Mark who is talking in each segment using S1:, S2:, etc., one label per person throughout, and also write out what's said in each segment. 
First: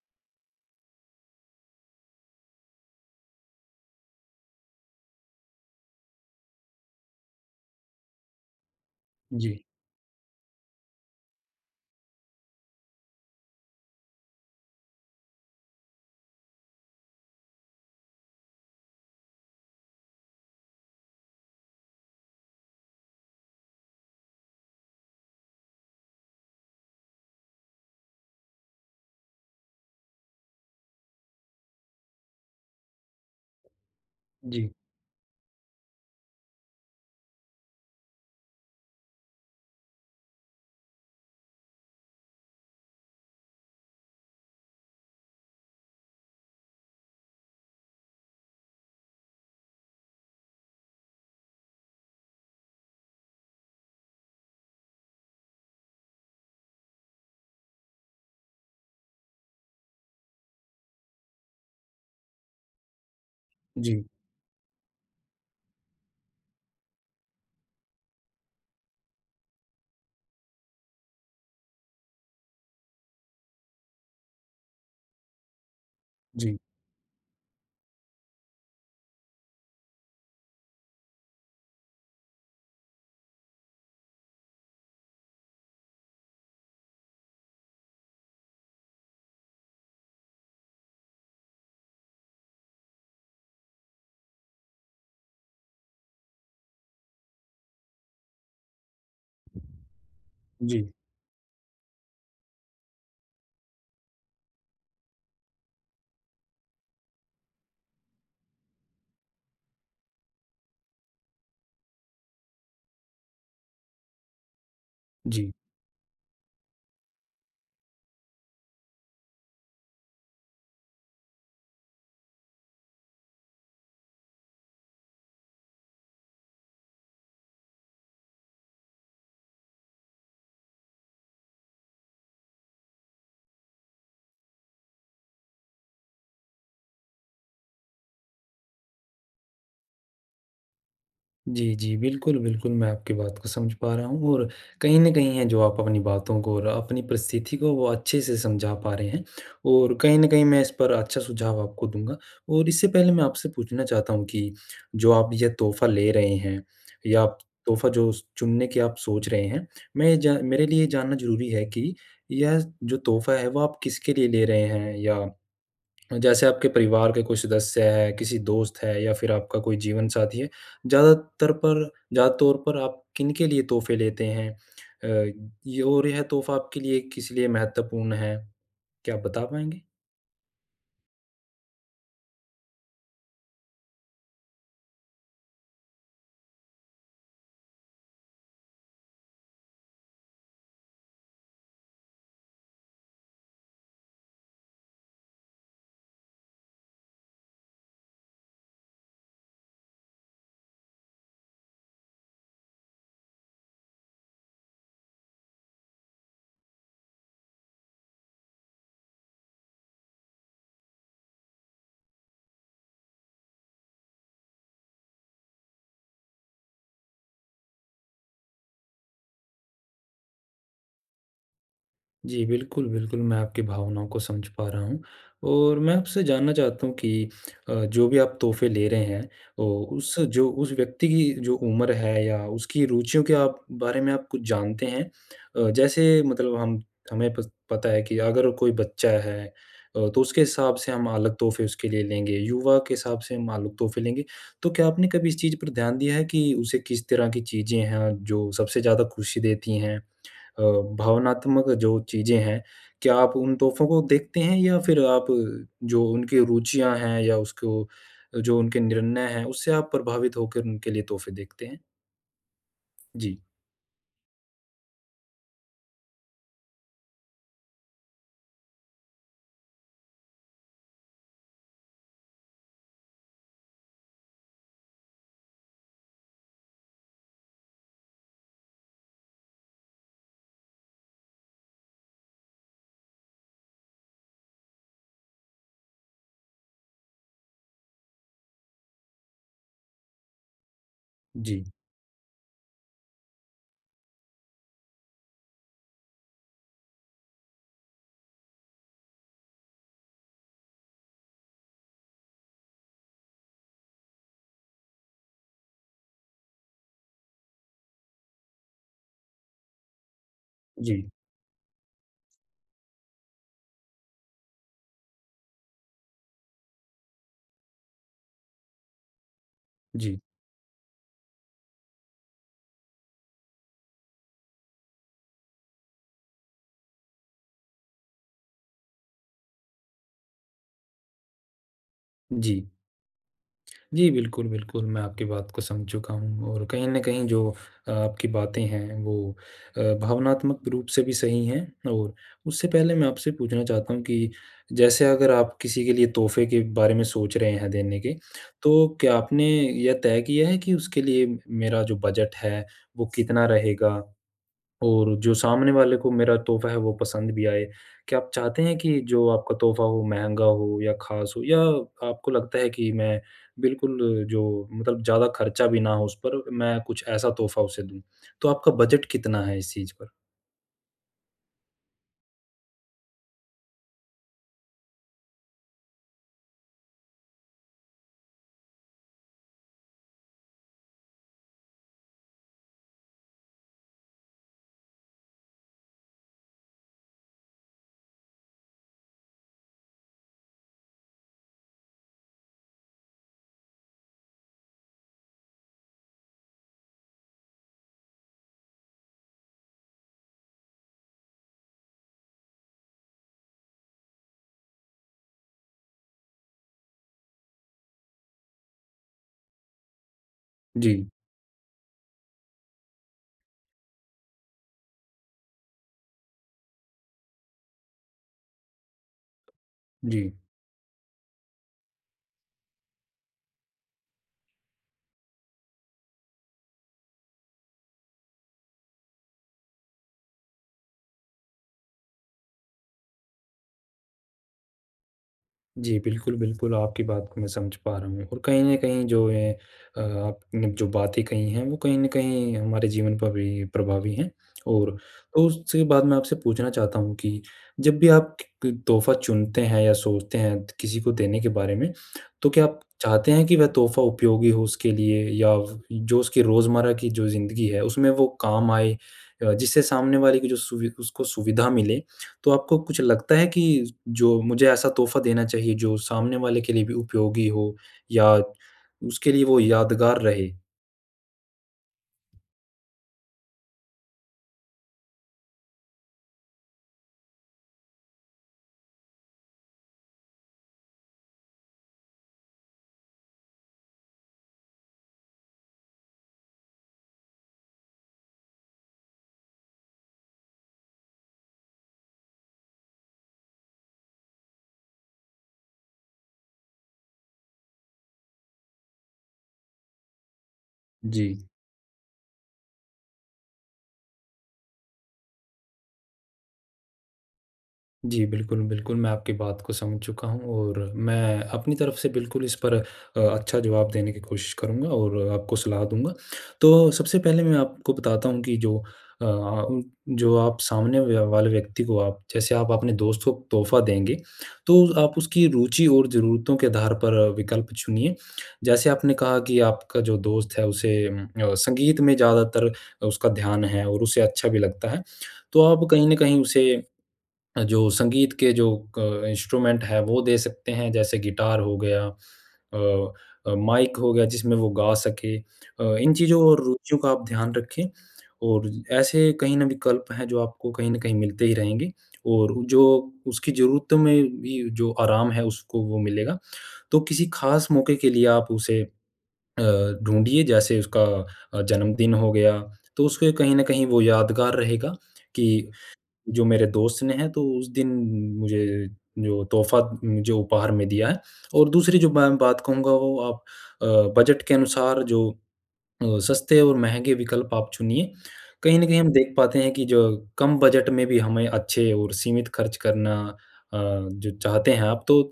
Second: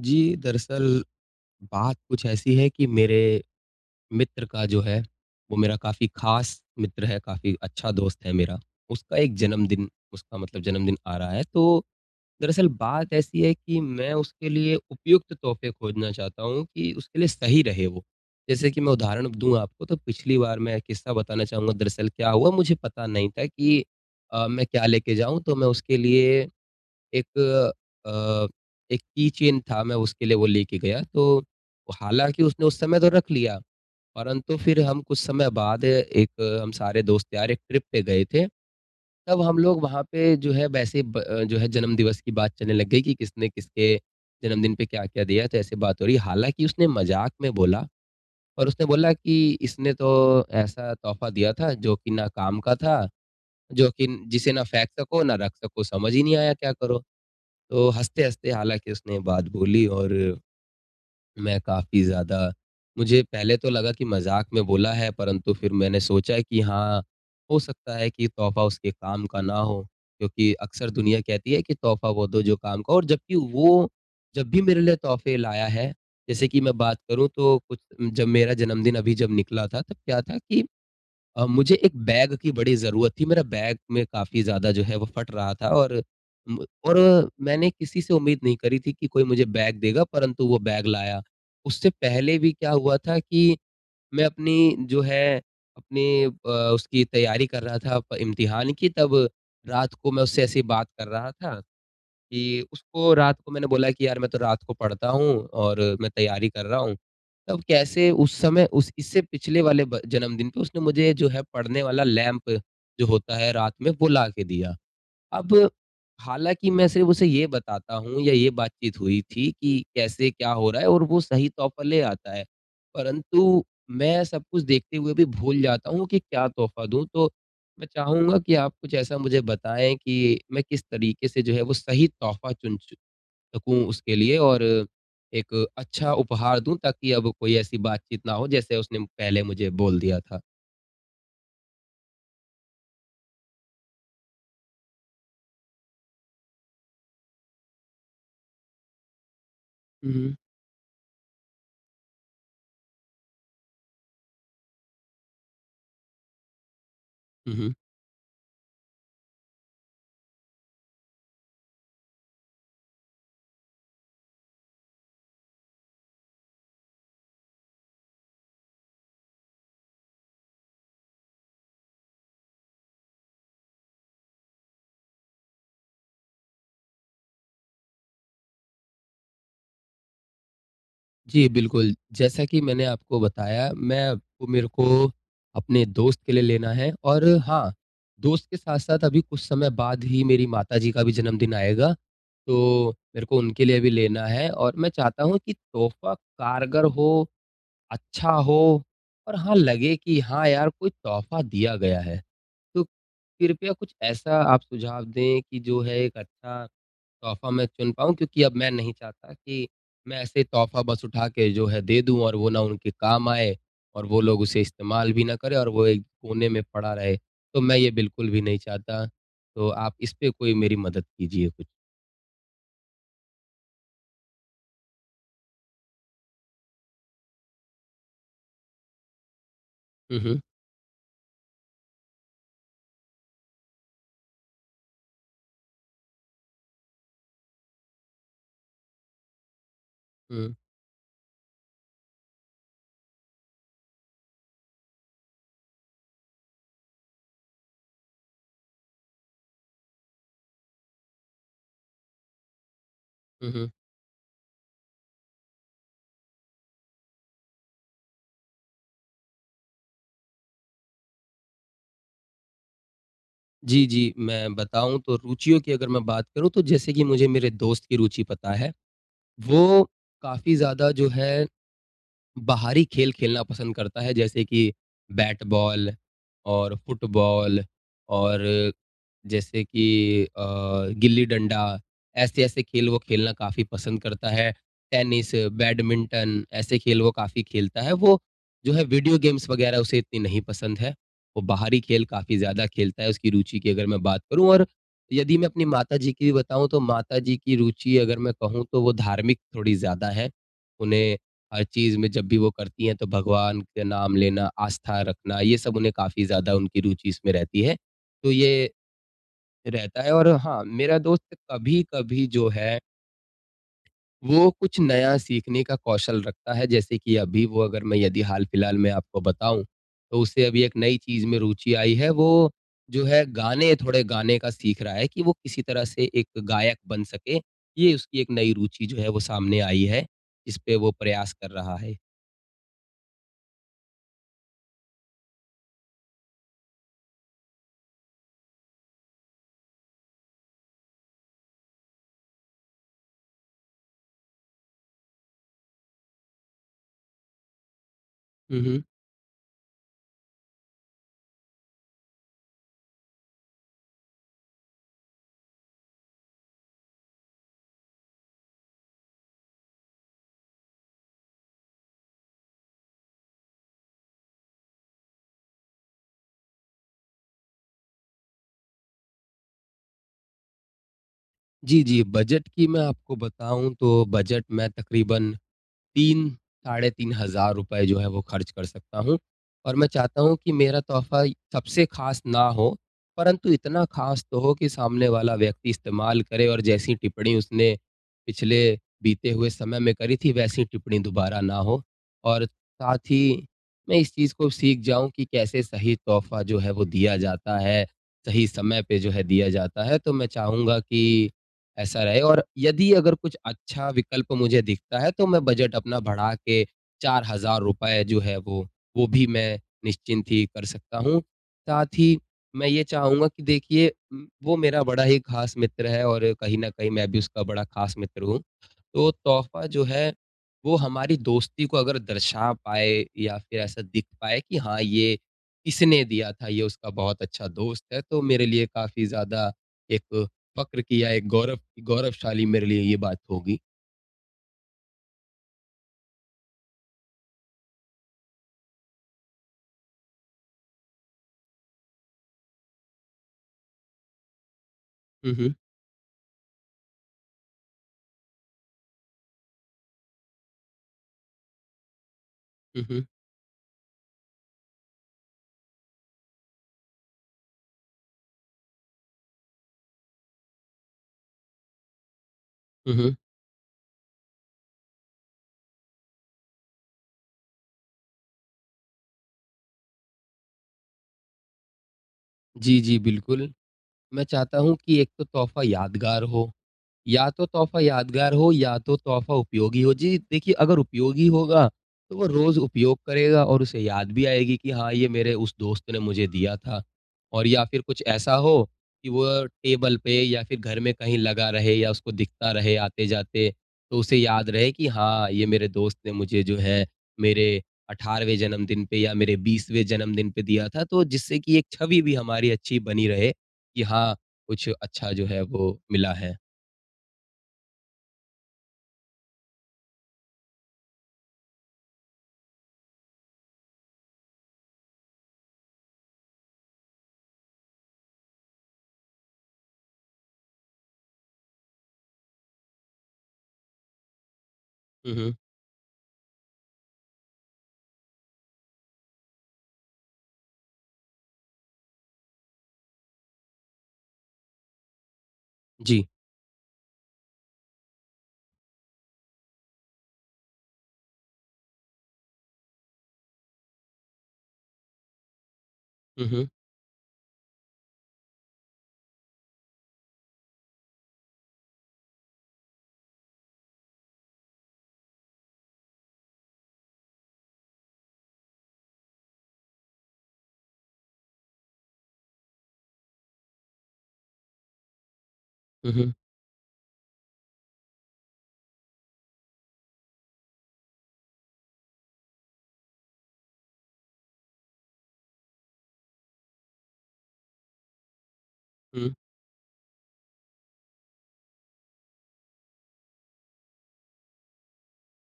S1: जी, दरअसल बात कुछ ऐसी है कि मेरे मित्र का जो है वो मेरा काफ़ी ख़ास मित्र है काफ़ी अच्छा दोस्त है मेरा। उसका एक
S2: जी।
S1: जन्मदिन उसका मतलब जन्मदिन आ रहा है तो दरअसल बात ऐसी है कि मैं उसके लिए उपयुक्त तोहफ़े खोजना चाहता हूँ कि उसके लिए सही रहे वो। जैसे कि मैं उदाहरण दूँ आपको तो पिछली बार मैं किस्सा बताना चाहूँगा दरअसल क्या हुआ मुझे पता नहीं था कि अ, मैं क्या लेके जाऊँ? तो मैं उसके लिए। एक अ, एक कीचेन था मैं उसके लिए वो लेके गया। तो हालाँकि उसने उस समय तो रख लिया। परंतु
S2: जी।
S1: फिर हम कुछ समय बाद एक हम सारे दोस्त यार एक ट्रिप पे गए थे। तब हम लोग वहाँ पे जो है वैसे ब अ, जो है जन्म दिवस की बात चलने लग गयी की किसने-किसके जन्मदिन पे क्या-क्या दिया? तो ऐसे बात हो रही है। हालाँकि उसने मज़ाक में बोला और उसने बोला की, "इसने तो ऐसा तोहफ़ा दिया था जो की ना काम का था, जो कि जिसे ना फेंक सको ना रख सको समझ ही नहीं आया क्या करो?" तो हँसते-हँसते हालाँकि उसने बात बोली और, मैं काफ़ी ज़्यादा मुझे पहले तो लगा कि
S2: जी।
S1: मज़ाक में बोला है परंतु फिर मैंने सोचा कि हाँ, हो सकता है की तोहफ़ा उसके काम का ना हो। क्योंकि अक्सर दुनिया कहती है कि तोहफ़ा वो दो जो काम का और जबकि वो जब भी मेरे लिए तोहफ़े लाया है जैसे
S2: जी।
S1: कि मैं बात करूँ तो कुछ जब मेरा जन्मदिन अभी जब निकला था तब क्या था कि अ, मुझे एक बैग की बड़ी ज़रूरत थी। मेरा बैग में काफ़ी ज़्यादा जो है वो फट रहा था और म और मैंने किसी से उम्मीद नहीं करी थी की कोई मुझे बैग देगा परंतु वो बैग लाया। उससे पहले भी क्या हुआ था कि मैं अपनी जो है अपनी अ, उसकी तैयारी कर रहा था अ, प इम्तिहान की तब रात को मैं उससे ऐसे ही बात
S2: जी।
S1: कर रहा था, कि उसको रात को मैंने बोला कि यार मैं तो रात को पढ़ता हूँ और मैं तैयारी कर रहा हूँ। तब कैसे उस समय उस इससे पिछले वाले ब जन्मदिन पे उसने मुझे जो है पढ़ने वाला लैंप जो होता है रात में वो ला के दिया।
S2: जी।
S1: अब हालाँकि मैं सिर्फ उसे ये बताता हूँ या ये बातचीत हुई थी कि कैसे क्या हो रहा है और वो सही तौर पर ले आता है। परंतु मैं सब कुछ देखते हुए भी भूल जाता हूँ की क्या तोहफ़ा दूँ, तो मैं चाहूँगा की आप कुछ ऐसा मुझे बताए की मैं किस तरीके से जो है वो सही तोहफ़ा चुन चु सकूँ उसके लिए और एक अच्छा उपहार दूँ ताकि अब कोई ऐसी बातचीत ना हो जैसे उसने पहले मुझे बोल दिया था।
S2: जी, जी। बिल्कुल, बिल्कुल। मैं आपकी बात को समझ पा रहा हूँ, और कहीं न कहीं है जो आप अपनी बातों को और अ, अपनी परिस्थिति को, वो अच्छे से समझा पा रहे हैं। और
S1: हुँ,
S2: कहीं न
S1: हुँ।
S2: कहीं मैं इस पर अच्छा सुझाव आपको दूँगा, और इससे पहले मैं आपसे पूछना चाहता हूँ कि जो आप ये तोहफ़ा ले रहे हैं, या आप
S1: हुँ, हुँ।
S2: तोहफ़ा जो स चुनने की आप सोच रहे हैं, मैं ये जा मेरे लिए जानना ज़रूरी है कि यह जो तोहफ़ा है, वो आप किसके लिए ले रहे हैं? या जैसे आपके परिवार के कोई सदस्य हैं, किसी दोस्त है या फिर आपका कोई जीवन साथी है, ज़्यादातर पर ज़्यादा तौर पर आप किनके लिए तोहफ़े लेते हैं? अ, य और यह तोहफ़ा आपके लिए किस लिए महत्वपूर्ण है, क्या आप बता पाएँगे?
S1: जी, बिल्कुल। जैसा कि मैंने आपको बताया, मैं आपको मेरे को अपने दोस्त के लिए लेना है। और हाँ, दोस्त के साथ-साथ अभी कुछ समय बाद ही मेरी माताजी का भी जन्मदिन आएगा, तो मेरे को उनके लिए भी लेना है। और मैं चाहता हूँ कि तोहफ़ा कारगर हो, अच्छा हो और हाँ, लगे कि हाँ यार, कोई तोहफ़ा दिया गया है। तो कृपया आप कुछ ऐसा आप सुझाव दें कि जो है एक अच्छा तोहफ़ा में चुन पाऊँ क्योंकि अब में नहीं चाहता कि में ऐसे तोहफ़ा बस उठा के जो है दे दूँ, और वो ना उनके काम आए, और वो लोग उसे इसतमाल भी न करें और वो एक कोने में पड़ा रहे। तो मैं ये बिल्कुल भी नहीं चाहता। तो आप इस पे कोई मेरी मदद कीजिए कुछ।
S2: जी। बिल्कुल, बिल्कुल, मैं आपकी भावनाओं को समझ पा रहा हूँ। और मैं आपसे जानना चाहता हूँ कि अ, जो भी आप तोहफ़े ले रहे हैं ओ, उस
S1: हुँ, हुँ।
S2: जो उस व्यक्ति की जो उम्र है या उसकी रुचियों के आप बारे में आप कुछ जानते हैं? अ, जैसे मतलब हम हमें पस पता है कि अगर कोई बच्चा है अ, तो उसके
S1: हुँ।
S2: हिसाब से हम अलग तोहफ़े उसके लिए लेंगे, युवा के हिसाब से हम अलग तोहफ़े लेंगे। तो क्या आपने कभी इस चीज़ पर ध्यान दिया है कि उसे किस तरह की चीज़ें हैं जो सबसे ज़्यादा खुशी देती हैं? अ, भावनात्मक जो चीज़ें हैं, क्या आप
S1: हुँ,
S2: उन
S1: हुँ।
S2: तोहफ़ो को देखते हैं या फिर आप जो उनके रुचियाँ हैं या उसको अ, जो उनके निर्णय हैं, उससे आप प्रभावित होकर उनके लिए तोहफ़े देखते हैं? जी।
S1: जी, जी। मैं बताऊँ तो रुचियों की अगर मैं बात करूँ तो जैसे कि मुझे मेरे दोस्त की रुचि पता है। वो काफ़ी ज़्यादा जो है बाहरी खेल खेलना पसंद करता है, जैसे कि बैट-बॉल और फुटबॉल और जैसे कि अ, गिल्ली-डंडा, ऐसे-ऐसे खेल वो खेलना काफ़ी पसंद करता है। टेनिस, बैडमिंटन, ऐसे खेल वो काफ़ी खेलता है। वो जो है वीडियो गेम्स वग़ैरह उसे इतनी नहीं पसंद है, वो
S2: जी।
S1: बाहरी खेल काफ़ी ज़्यादा खेलता है उसकी रुचि की अगर मैं बात करूँ। और यदि मैं अपनी माता जी की बताऊँ, तो माता जी की रुचि अगर मैं कहूँ तो वो धार्मिक थोड़ी ज़्यादा हैं। उन्हें हर चीज़ में जब भी वो करती हैं तो भगवान के नाम लेना, आस्था रखना, ये सब उन्हें काफ़ी ज़्यादा उनकी रुचि इसमें रहती है। तो ये, रहता है और हाँ, मेरा
S2: जी।
S1: दोस्त कभी-कभी जो है वो कुछ नया सीखने का कौशल रखता है जैसे कि अभी वो अगर मैं यदि हाल-फिलहाल मैं आपको बताऊँ, तो
S2: जी।
S1: उससे अभी एक नई चीज़ में रूचि आई है वो जो है गाने थोड़े गाने का सीख रहा है कि वो किसी तरह से एक गायक बन सके। ये उसकी एक नई रूचि जो है वो सामने आई है, जिसपे वो प्रयास कर रहा है।
S2: जी। जी बिल्कुल, बिल्कुल, मैं आपकी बात को समझ चुका हूँ और कहीं न कहीं जो अ, आपकी बातें हैं वो अ, भावनात्मक रूप से भी सही है। और उससे पहले मैं आपसे पूछना चाहता हूँ कि जैसे अगर आप किसी के लिए तोहफ़े के बारे में सोच रहे हैं देने के,
S1: हुँ, हुँ।
S2: तो क्या आपने यह तय किया है कि उसके लिए मेरा जो बजट है, वो कितना रहेगा? और जो सामने वाले को मेरा तोहफ़ा है वो पसंद भी आए। क्या आप चाहते हैं कि जो आपका तोहफ़ा हो, महँगा हो या ख़ास हो? या आपको लगता है कि मैं बिल्कुल जो मतलब ज़्यादा खर्चा भी ना हो उस पर मैं कुछ ऐसा तोहफ़ा उसे दूँ। तो आपका बजट कितना है इस चीज़ पर?
S1: जी, जी। बजट की मैं आपको बताऊँ तो बजट में तक़रीबन 3 साढ़े ₹3000 जो है वो खर्च कर सकता हूँ। और मैं चाहता हूँ कि मेरा तोहफ़ा सबसे खास ना हो परंतु इतना ख़ास तो हो कि सामने वाला व्यक्ति इस्तेमाल करे और जैसी टिप्पणी उसने, पिछले बीते हुए समय में करी थी वैसी टिप्पणी दोबारा ना हो। और साथ ही मैं इस चीज़ को सीख जाऊँ कि कैसे सही तोहफ़ा जो है वो दिया जाता है, सही समय पे जो है दिया जाता है। तो मैं चाहूँगा कि ऐसा रहे, और यदि अगर कुछ अच्छा विकल्प मुझे दिखता है तो मैं बजट अपना बढ़ा के ₹4000 जो है वो, वो भी मैं निश्चिंत ही कर सकता
S2: जी।
S1: हूँ। साथ ही मैं ये चाहूँगा कि देखिए उम, वो मेरा बड़ा ही ख़ास मित्र है और कहीं न कहीं मैं भी उसका बड़ा ख़ास मित्र हूँ। तो तोहफ़ा जो है,
S2: जी।
S1: वो हमारी दोस्ती को अगर दर्शा पाए या फिर ऐसा दिख पाए कि हाँ, ये इसने दिया था, ये उसका बहुत अच्छा दोस्त है, तो मेरे लिए काफ़ी ज़्यादा एक फक्र की एक गौरव गौरवशाली मेरे लिए ये बात होगी।
S2: जी बिल्कुल, बिल्कुल आपकी बात को मैं समझ पा रहा हूँ और कहीं न कहीं जो है अ, आपने जो बातें कही हैं, वो कहीं न कहीं हमारे जीवन पर भी प्रभावी हैं। और
S1: हुँ,
S2: तो
S1: हुँ।
S2: उसके बाद मैं आपसे पूछना चाहता हूँ कि जब भी आप क तोहफ़ा चुनते हैं या सोचते हैं किसी को देने के बारे में। तो क्या आप
S1: हुँ, हुँ।
S2: चाहते हैं कि वह तोहफ़ा उपयोगी हो उसके लिए या जो उसकी रोज़मर्रा की जो ज़िंदगी है उसमें वो काम आए। अ, जिससे सामने वाले की जो सुवि उसको सुविधा मिले, तो आपको
S1: हुँ,
S2: कुछ
S1: हुँ।
S2: लगता है कि जो मुझे ऐसा तोहफ़ा देना चाहिए जो सामने वाले के लिए भी उपयोगी हो या उसके लिए वो यादगार रहे?
S1: जी, जी। बिल्कुल, मैं चाहता हूँ कि एक तो तोहफ़ा यादगार हो या तो तोहफ़ा यादगार हो या तो तोहफ़ा उपयोगी हो। जी, देखिए अगर उपयोगी होगा, तो वो रोज़ उपयोग करेगा और उसे याद भी आएगी कि हाँ, ये मेरे उस दोस्त ने मुझे दिया था। और या फ़िर कुछ ऐसा हो कि वो टेबल पे या फ़िर घर में कहीं लगा रहे या उसको दिखता रहे आते-जाते। तो उसे याद रहे कि हाँ, ये मेरे दोस्त ने मुझे जो है मेरे 18वें जन्मदिन पे या मेरे 20वें जन्मदिन पे दिया था। तो जिससे
S2: जी।
S1: कि एक छवि भी हमारी अच्छी बनी रहे कि हाँ, कुछ अच्छा जो है वो मिला है।
S2: जी। बिल्कुल, बिल्कुल मैं आपकी बात को समझ चुका हूँ और मैं अपनी तरफ से बिल्कुल इस पर अ, अच्छा जवाब देने की कोशिश करूँगा और अ, आपको सलाह दूँगा। तो सबसे पहले मैं आपको बताता हूँ कि जो अ अ, जो आप सामने वा वाले व्यक्ति को आप जैसे आप अपने दोस्त को तोहफ़ा देंगे, तो
S1: हुँ,
S2: आप
S1: हुँ।
S2: उसकी रुचि और ज़रूरतों के आधार पर अ, विकल्प चुनिए। जैसे आपने कहा कि आपका जो दोस्त है, उसे उम, अ, संगीत में ज़्यादातर उसका ध्यान है और उसे अच्छा भी लगता है। तो आप कहीं
S1: जी।
S2: न कहीं उसे अ, जो संगीत के जो क इंस्ट्रूमेंट है, वो दे सकते हैं, जैसे गिटार हो गया, अ अ, माइक हो गया जिसमें वो गा सके, अ, इन
S1: हुँ,
S2: चीज़ों
S1: हुँ।
S2: और रुचियों का आप ध्यान रखें। और ऐसे कहीं न कहीं विकल्प हैं जो आपको कहीं न कहीं मिलते ही रहेंगे और जो उसकी ज़रूरतों में भी जो आराम है, उसको वो मिलेगा। तो किसी ख़ास मौके के लिए आप उसे अ, ढूँढिए जैसे उसका अ, जन्मदिन हो गया, तो उसके कहीं न कहीं वो यादगार रहेगा कि
S1: हुँ, हुँ।
S2: जो मेरे दोस्त ने है, तो उस दिन मुझे जो तोहफ़ा जो उपहार में दिया है। और दूसरी जो मैं बात कहूँगा वो आप अ, बजट के अनुसार जो अ, सस्ते और महँगे विकल्प आप चुनिए। कहीं न कहीं हम
S1: हुँ।
S2: देख पाते हैं कि जो कम बजट में भी हमें अच्छे और सीमित खर्च करना। अ, जो चाहते हैं आप, तो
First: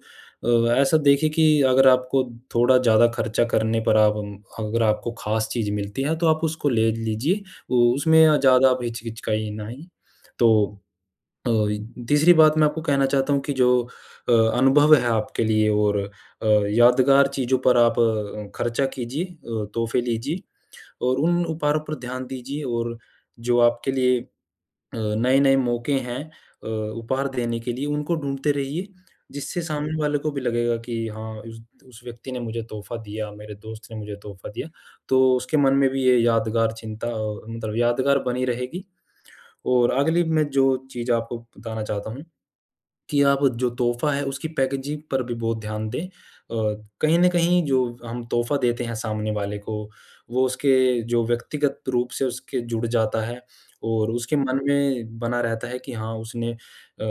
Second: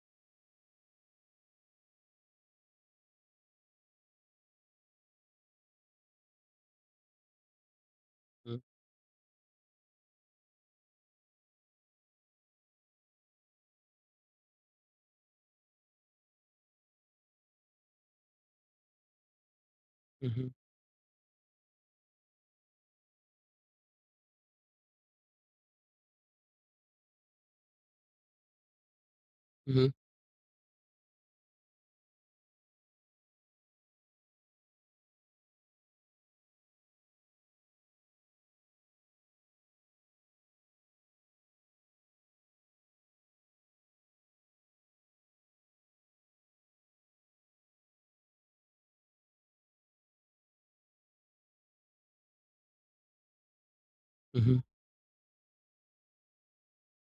S2: अ, ऐसा देखिए कि अगर आपको थोड़ा ज़्यादा खर्चा करने पर आप अगर आपको ख़ास चीज़ मिलती है, तो आप उसको ले लीजिए, वो उसमें
S1: हुँ।
S2: ज़्यादा आप हिचकिचकाइनई। तो अ, तीसरी बात मैं आपको कहना चाहता हूँ कि जो अ, अनुभव है आपके लिए और अ, यादगार चीज़ों पर आप अ, खर्चा कीजिए, अ, तोहफ़े
S1: हुँ,
S2: लीजिए
S1: हुँ।
S2: और उन उपहारों पर ध्यान दीजिए और जो आपके लिए अ, नए-नए मौके हैं अ, उपहार देने के लिए उनको ढूँढते रहिए। जिससे
S1: हुँ, हुँ।
S2: सामने वाले को भी लगेगा कि हाँ उस उस व्यक्ति ने मुझे तोहफ़ा दिया, मेरे दोस्त ने मुझे तोहफ़ा दिया, तो उसके मन में भी ये यादगार चिंता मतलब यादगार बनी रहेगी। और अगली मैं जो चीज़ आपको बताना चाहता हूँ कि आप जो तोहफ़ा है उसकी पैकेजिंग पर भी बहुत ध्यान दें अ, कहीं न कहीं जो हम तोहफ़ा देते हैं सामने वाले को, वो उसके जो व्यक्तिगत रूप से उसके जुड़ जाता है और उसके
S1: हुँ,
S2: मन
S1: हुँ।
S2: में बना रहता है कि हाँ, उसने अ,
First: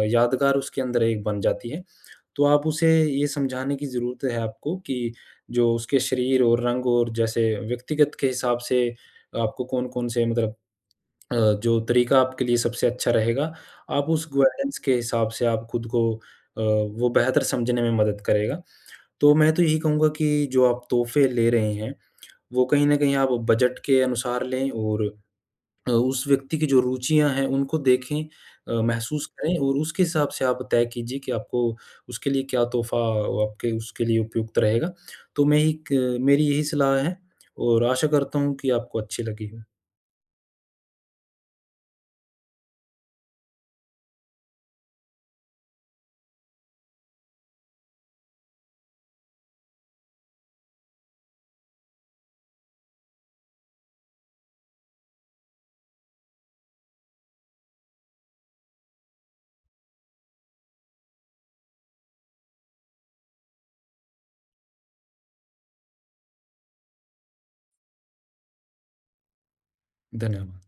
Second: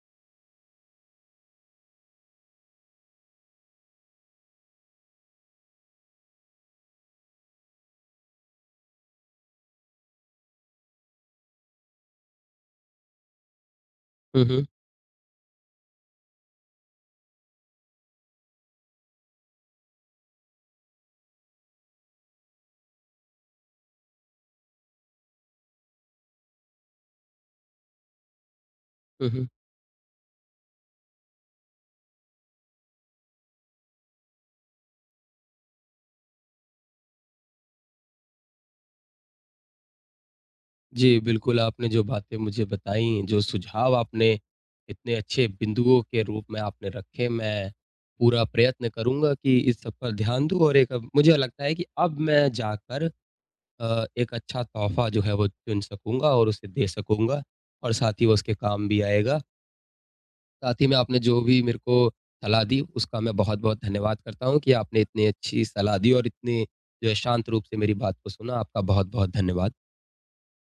S2: यादगार उसके अंदर एक बन जाती है। तो आप उसे ये समझाने की ज़रूरत है आपको कि जो उसके शरीर और रंग और जैसे व्यक्तिगत के हिसाब से आपको कौन-कौन से मतलब अ, जो तरीका आपके लिए सबसे अच्छा रहेगा, आप उस
S1: हुँ, हुँ।
S2: गवर्नेंस के हिसाब से आप खुद को अ, वो बेहतर समझने में मदद करेगा। तो मैं तो यही कहूँगा कि जो आप तोहफ़े ले रहे हैं वो कहीं न कहीं आप बजट के अनुसार लें और अ, उस व्यक्ति की जो रुचियाँ हैं उनको देखें अ, महसूस
S1: हुँ, हुँ।
S2: करें और उसके हिसाब से आप तय कीजिए कि आपको उसके लिए क्या तोहफ़ा अ, वाक़ई उसके लिए उपयुक्त रहेगा। तो मैं एक मेरी यही सलाह है और आशा करता हूँ कि आपको अच्छी लगेगी।
S1: जी। बिल्कुल, आपने जो बातें मुझे बताईं, जो सुझाव आपने इतने अच्छे बिंदुओं के रूप में आपने रखे, मैं पूरा प्रयत्न करूँगा कि इस सब पर ध्यान दूँ। और एक मुझे लगता है कि अब मैं जाकर अ, एक अच्छा तोहफ़ा जो है वो चुन सकूँगा और उसे दे सकूँगा और साथ ही वो उसके काम भी आएगा। साथ ही में आपने जो भी मेरे को सलाह दी, उसका मैं बहुत-बहुत धन्यवाद करता हूँ कि आपने इतनी अच्छी सलाह दी और इतनी जो शांत रूप से मेरी बात को सुना, आपका बहुत-बहुत धन्यवाद।
S2: धन्यवाद।